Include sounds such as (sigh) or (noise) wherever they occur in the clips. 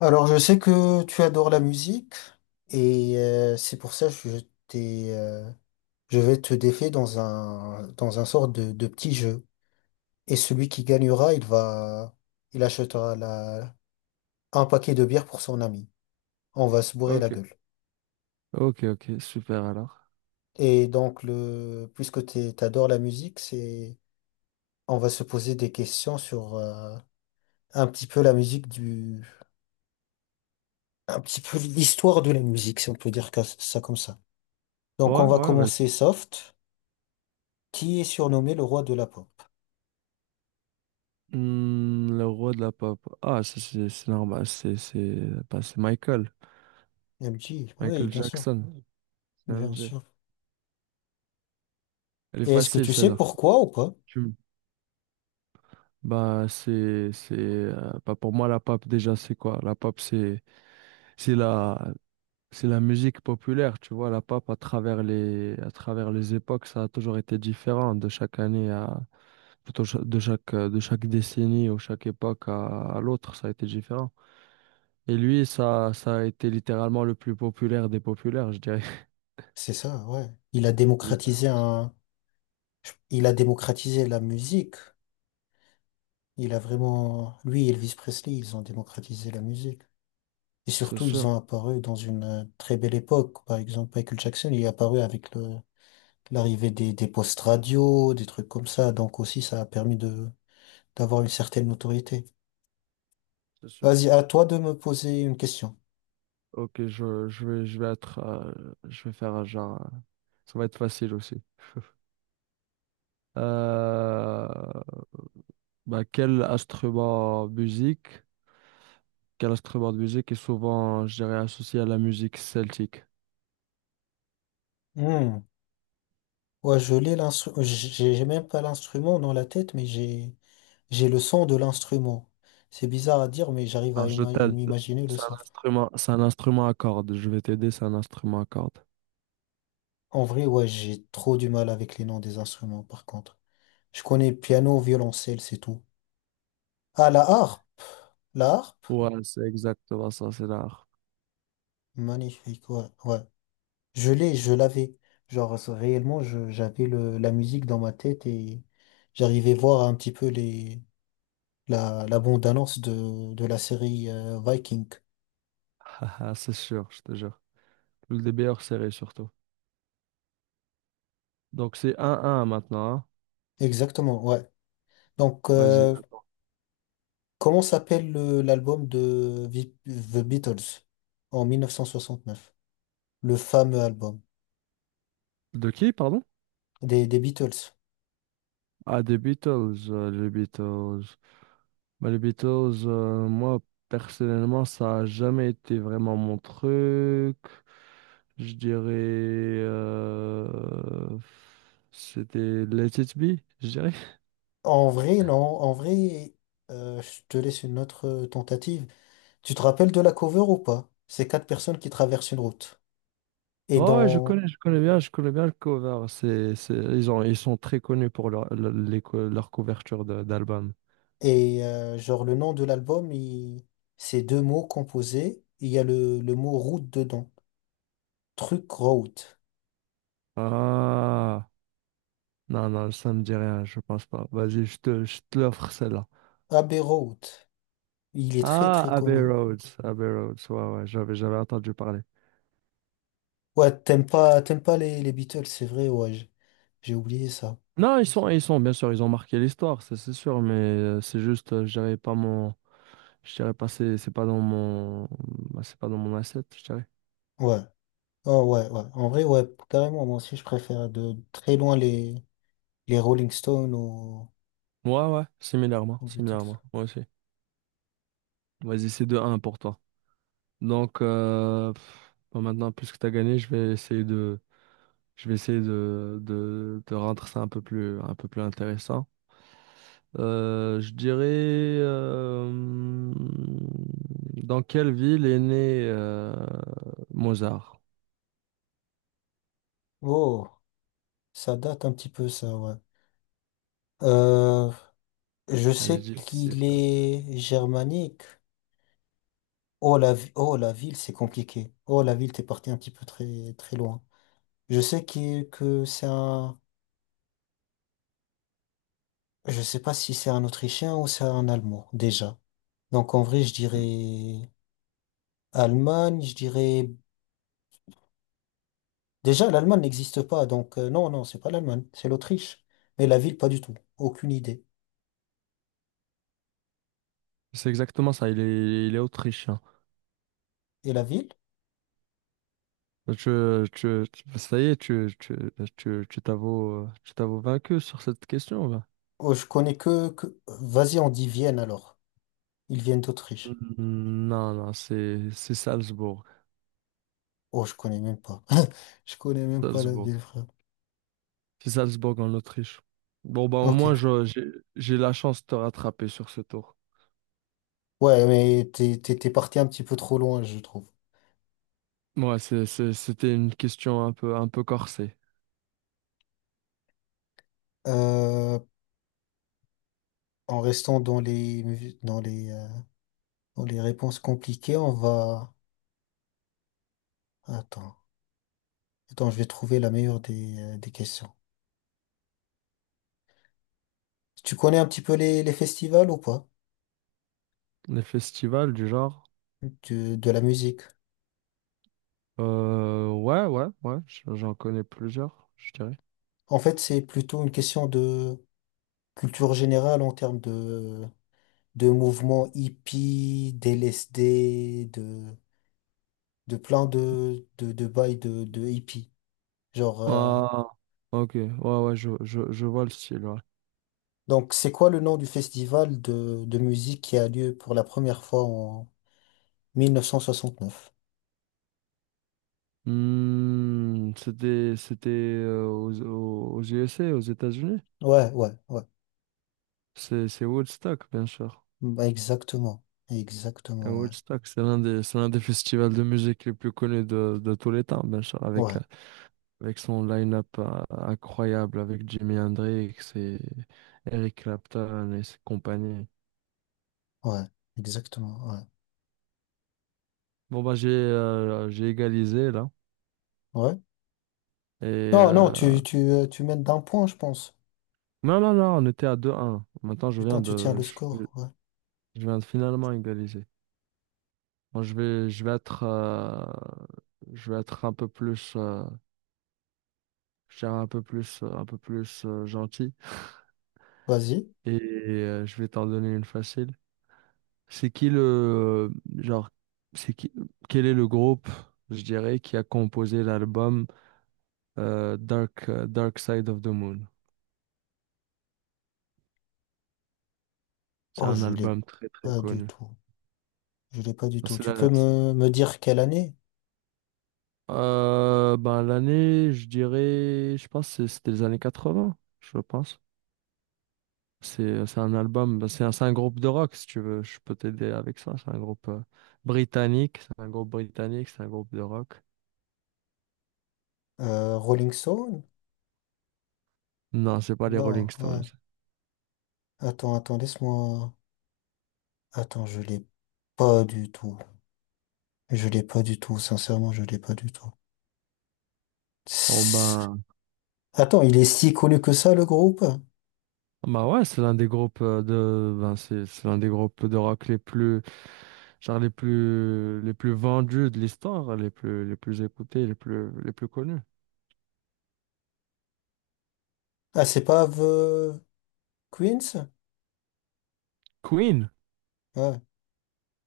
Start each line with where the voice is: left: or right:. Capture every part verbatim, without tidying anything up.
left: Alors, je sais que tu adores la musique et euh, c'est pour ça que je t'ai, euh, je vais te défier dans un dans un sort de, de petit jeu. Et celui qui gagnera, il va, il achètera la, un paquet de bière pour son ami. On va se bourrer la
right: Ok,
left: gueule.
right: ok, ok, super alors.
left: Et donc le, puisque t'es- t'adores la musique, c'est, on va se poser des questions sur euh, un petit peu la musique du, un petit peu l'histoire de la musique, si on peut dire que- ça comme ça. Donc
right: Ouais,
left: on va
right: ouais, vas-y.
left: commencer soft. Qui est surnommé le roi de la pop.
right: Hmm, le roi de la pop. Ah, c'est c'est- c'est normal, c'est c'est bah, c'est Michael.
left: Elle me dit, oui,
right: Michael
left: bien sûr,
right: Jackson,
left: bien
right: C M G.
left: sûr.
right: Elle est
left: Et est-ce que
right: facile
left: tu sais
right: celle-là.
left: pourquoi ou pas?
right: Tu me- Bah, c'est c'est euh, bah, pour moi la pop déjà c'est quoi? La pop c'est c'est la c'est la musique populaire, tu vois, la pop à travers les à travers les époques, ça a toujours été différent de chaque année à plutôt cha- de chaque, euh, de chaque décennie ou chaque époque à, à l'autre, ça a été différent. Et lui, ça, ça a été littéralement le plus populaire des populaires, je dirais.
left: C'est ça, ouais. Il a
right: (laughs)
left: démocratisé
right: Littéralement.
left: un, il a démocratisé la musique. Il a vraiment, lui et Elvis Presley, ils ont démocratisé la musique. Et
right: C'est
left: surtout, ils
right: sûr,
left: ont apparu dans une euh, très belle époque. Par exemple, Michael Jackson, il est apparu avec le, l'arrivée des, des postes radio, des trucs comme ça. Donc aussi, ça a permis de, d'avoir une certaine notoriété.
right: c'est sûr.
left: Vas-y, à toi de me poser une question.
right: Ok, je, je vais, je vais être, euh, je vais faire un genre, euh, ça va être facile aussi. (laughs) Euh, bah, quel instrument musique, quel instrument de musique est souvent, je dirais, associé à la musique celtique?
left: Hmm. Ouais, je l'ai l'instru- j'ai j'ai même pas l'instrument dans la tête, mais j'ai j'ai le son de l'instrument. C'est bizarre à dire, mais j'arrive à
right: Alors, je
left: ima-
right: t'aide.
left: m'imaginer le
right: C'est
left: son.
right: un instrument, c'est un instrument à cordes. Je vais t'aider, c'est un instrument à cordes.
left: En vrai, ouais, j'ai trop du mal avec les noms des instruments, par contre. Je connais piano, violoncelle, c'est tout. Ah, la harpe. La harpe.
right: Ouais, c'est exactement ça, c'est l'art.
left: Magnifique, ouais, ouais. Je l'ai, je l'avais. Genre, ça, réellement, je- j'avais le, la musique dans ma tête et j'arrivais voir un petit peu les, la, la bande-annonce de, de la série euh, Viking.
right: (laughs) C'est sûr, je te jure. Le meilleures séries surtout. Donc c'est un un maintenant, hein.
left: Exactement, ouais. Donc,
right: Vas-y,
left: euh,
right: attends.
left: comment s'appelle le- l'album de Vi- The Beatles en mille neuf cent soixante neuf, le fameux album
right: De qui, pardon?
left: des, des Beatles.
right: Ah, des Beatles, euh, les Beatles. Bah, les Beatles, euh, moi, personnellement, ça a jamais été vraiment mon truc. Je dirais... euh, c'était Let It Be, je dirais.
left: En vrai, non. En vrai, euh, je te laisse une autre tentative. Tu te rappelles de la cover ou pas? C'est quatre personnes qui traversent une route. Et
right: Ouais, ouais, je
left: dans
right: connais, je connais bien, je connais bien le cover. C'est, c'est, ils ont, ils sont très connus pour leur, le- les co- leur couverture de- d'album.
left: et euh, genre le nom de l'album, il... c'est deux mots composés. Il y a le, le mot route dedans. Truc road.
right: Ah, non, non, ça me dit rien, je pense pas. Vas-y, je te, je te l'offre celle-là.
left: Abbey Road. Il est très
right: Ah,
left: très
right: Abbey
left: connu.
right: Roads, Abbey Roads, ouais, ouais, j'avais, j'avais entendu parler.
left: Ouais, t'aimes pas t'aimes pas les, les Beatles, c'est vrai. Ouais, j- j'ai oublié ça.
right: Non, ils sont, ils sont, bien sûr, ils ont marqué l'histoire, ça c'est sûr, mais euh, c'est juste, euh, je dirais pas mon, je dirais pas, c'est c'est pas dans mon, bah, c'est pas dans mon asset, je dirais.
left: Ouais. Oh ouais ouais. En vrai ouais, carrément. Moi aussi je préfère de très loin les les Rolling Stones aux,
right: Ouais, ouais, similairement,
left: aux Beatles.
right: similairement, moi aussi. Vas-y, c'est deux un pour toi. Donc, euh, pff, bon, maintenant, puisque tu as gagné, je vais essayer de, je vais essayer de, de, de rendre ça un peu plus, un peu plus intéressant. Euh, je dirais, euh, dans quelle ville est né euh, Mozart?
left: Oh, ça date un petit peu ça ouais. Euh, je sais
right: Allez-y. Difficile.
left: qu'il
right: Celle-là.
left: est germanique. Oh la, vi- oh, la ville, c'est compliqué. Oh la ville, t'es parti un petit peu très, très loin. Je sais qu'il- que c'est un... Je sais pas si c'est un Autrichien ou c'est un Allemand, déjà. Donc en vrai, je
right: Mm.
left: dirais Allemagne, je dirais... Déjà, l'Allemagne n'existe pas, donc euh, non, non, c'est pas l'Allemagne, c'est l'Autriche. Mais la ville, pas du tout. Aucune idée.
right: C'est exactement ça, il est, il est autrichien.
left: Et la ville?
right: Tu, tu, tu- ça y est, tu, tu, tu, tu t'avoues, tu t'avoues vaincu sur cette question, là.
left: Oh, je connais que... que... Vas-y, on dit Vienne alors. Ils viennent d'Autriche.
right: Mm, Non, non, c'est c'est Salzbourg.
left: Oh, je connais même pas. (laughs) Je connais même pas la
right: Salzbourg.
left: ville, frère.
right: C'est Salzbourg en Autriche. Bon, bah au moins,
left: Ok.
right: je- j'ai j'ai la chance de te rattraper sur ce tour.
left: Ouais, mais t'es, t'es, t'es parti un petit peu trop loin, je trouve.
right: Ouais, c'est, c'est- c'était une question un peu, un peu corsée.
left: Euh, en restant dans les, dans les, euh, dans les réponses compliquées, on va... Attends. Attends, je vais trouver la meilleure des, euh, des questions. Tu connais un petit peu les, les festivals ou pas?
right: Les festivals du genre.
left: De, de la musique.
right: Euh, ouais, ouais, ouais, j- j'en connais plusieurs, je dirais.
left: En fait, c'est plutôt une question de culture générale en termes de, de mouvements hippies, d'L S D, de de plein de, de, de bails de, de hippies. Genre, euh,
right: Ah, ok. Ouais, ouais, je, je, je vois le style, ouais.
left: donc, c'est quoi le nom du festival de, de musique qui a lieu pour la première fois en mille neuf cent soixante neuf.
right: Hmm, c'était, c'était euh, aux, aux aux U S A, aux États-Unis.
left: Ouais, ouais, ouais.
right: C'est, c'est Woodstock, bien sûr.
left: Bah, exactement.
right: Et
left: Exactement, ouais.
right: Woodstock, c'est l'un des, c'est l'un des festivals de musique les plus connus de, de tous les temps, bien sûr, avec,
left: Ouais,
right: euh, avec son line-up euh, incroyable, avec Jimi Hendrix et Eric Clapton et ses compagnies.
left: ouais. Exactement, ouais.
right: Bon, bah, j'ai euh, j'ai égalisé, là.
left: Ouais.
right: Et,
left: Non, non,
right: euh,
left: tu, tu, euh, tu mènes d'un point, je pense.
right: non, non, non, on était à deux un. Maintenant, je viens
left: Putain, tu tiens
right: de,
left: le
right: je,
left: score, ouais.
right: je viens de finalement égaliser. Bon, je vais, je vais être, euh, je vais être un peu plus, euh, je dirais un peu plus, euh, un peu plus euh, gentil
left: Vas-y.
right: et euh, je vais t'en donner une facile. C'est qui le, genre, c'est qui, quel est le groupe, je dirais, qui a composé l'album euh, Dark, euh, Dark Side of the Moon? C'est
left: Oh,
right: un
left: je l'ai
right: album très très
left: pas du
right: connu.
left: tout. Je l'ai pas du tout.
right: C'est
left: Tu
right: la-
left: peux me, me dire quelle année?
right: euh, ben, l'année, je dirais, je pense que c'est- c'était les années quatre-vingts, je pense. C'est c'est un album, bah, c'est un, c'est un groupe de rock, si tu veux, je peux t'aider avec ça. C'est un groupe euh, britannique, c'est un groupe britannique, c'est un groupe de rock.
left: Euh, Rolling Stone?
right: Non, c'est pas les Rolling
left: Non,
right: Stones.
left: ouais. Attends, attends, laisse-moi. Attends, je l'ai pas du tout. Je l'ai pas du tout, sincèrement, je l'ai pas du tout. (sniffs)
right: Bon
left: Tss.
right: ben,
left: Attends, il est si connu que ça, le groupe?
right: bah ouais, c'est l'un des groupes euh, de, ben c'est c'est l'un des groupes de rock les plus, genre les plus, les plus vendus de l'histoire, les plus, les plus écoutés, les plus, les plus connus.
left: Ah, c'est pas The Queens?
right: Queen.
left: Ouais.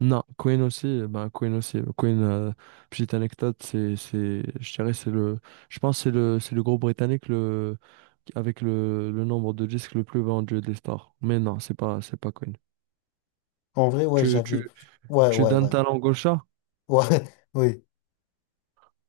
right: Non, Queen aussi, ben Queen aussi. Queen, euh, petite anecdote, c'est, c'est, je dirais, c'est le, je pense que c'est le, c'est le groupe britannique le, avec le, le nombre de disques le plus vendu de l'histoire. Mais non, c'est pas, c'est pas Queen.
left: En vrai, ouais,
right: Tu,
left: j'avais.
right: tu,
left: Ouais,
right: tu
left: ouais, ouais.
right: donnes ta langue au chat?
left: Ouais, (laughs) oui.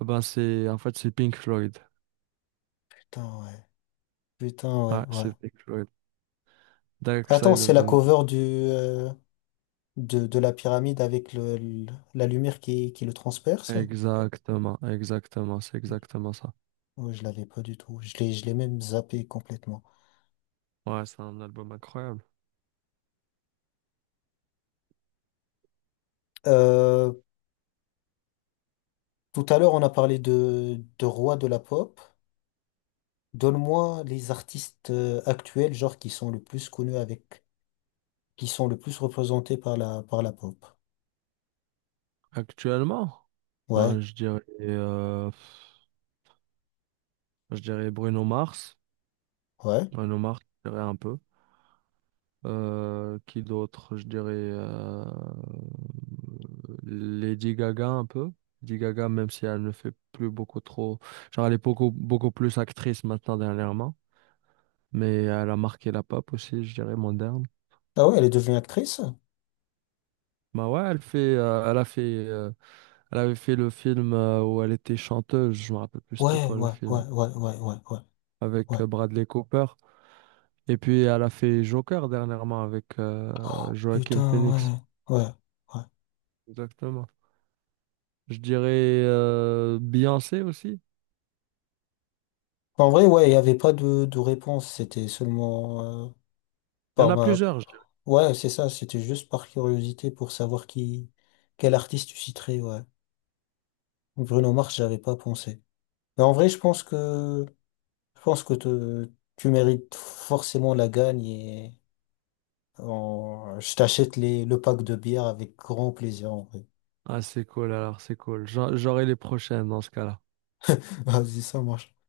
right: Ben c'est, en fait, c'est Pink Floyd.
left: Putain, ouais. Putain, ouais,
right: Ouais,
left: ouais.
right: c'est Pink Floyd. Dark
left: Attends,
right: Side
left: c'est
right: of
left: la
right: the Moon.
left: cover du, euh, de, de la pyramide avec le, le- la lumière qui, qui le transperce?
right: Exactement, exactement, c'est exactement ça.
left: Ouais, je l'avais pas du tout. Je l'ai, je l'ai même zappé complètement.
right: Ouais, c'est un album incroyable.
left: Euh, Tout à l'heure, on a parlé de, de roi de la pop. Donne-moi les artistes euh, actuels, genre qui sont le plus connus avec, qui sont le plus représentés par la, par la pop.
right: Actuellement, ben
left: Ouais,
right: je dirais, euh, je dirais Bruno Mars.
left: ouais.
right: Nomar, je dirais un peu. Euh, qui d'autre? Je dirais euh, Lady Gaga un peu. Lady Gaga, même si elle ne fait plus beaucoup trop. Genre, elle est beaucoup, beaucoup plus actrice maintenant dernièrement. Mais elle a marqué la pop aussi, je dirais, moderne.
left: Ah ouais, elle est devenue actrice?
right: Bah ouais, elle fait, euh, elle a fait, euh, elle avait fait le film euh, où elle était chanteuse. Je me rappelle plus c'était
left: Ouais,
right: quoi le
left: ouais, ouais,
right: film.
left: ouais, ouais, ouais, ouais, ouais.
right: Avec euh, Bradley Cooper. Et puis, elle a fait Joker dernièrement avec euh,
left: Oh,
right: Joaquin Phoenix.
left: putain, ouais, ouais, ouais.
right: Exactement. Je dirais euh, Beyoncé aussi.
left: En vrai, ouais, il n'y avait pas de, de réponse, c'était seulement euh,
right: Il y en
left: par
right: a
left: ma...
right: plusieurs, je dirais.
left: Ouais, c'est ça, c'était juste par curiosité pour savoir qui, quel artiste tu citerais, ouais. Bruno Mars, j'avais pas pensé. Mais en vrai, je pense que je pense que te- tu mérites forcément la gagne et en- je t'achète les, le pack de bière avec grand plaisir en vrai.
right: Ah, c'est cool alors, c'est cool. J'en- J'aurai les prochaines dans ce cas-là.
left: (laughs) Vas-y, ça marche.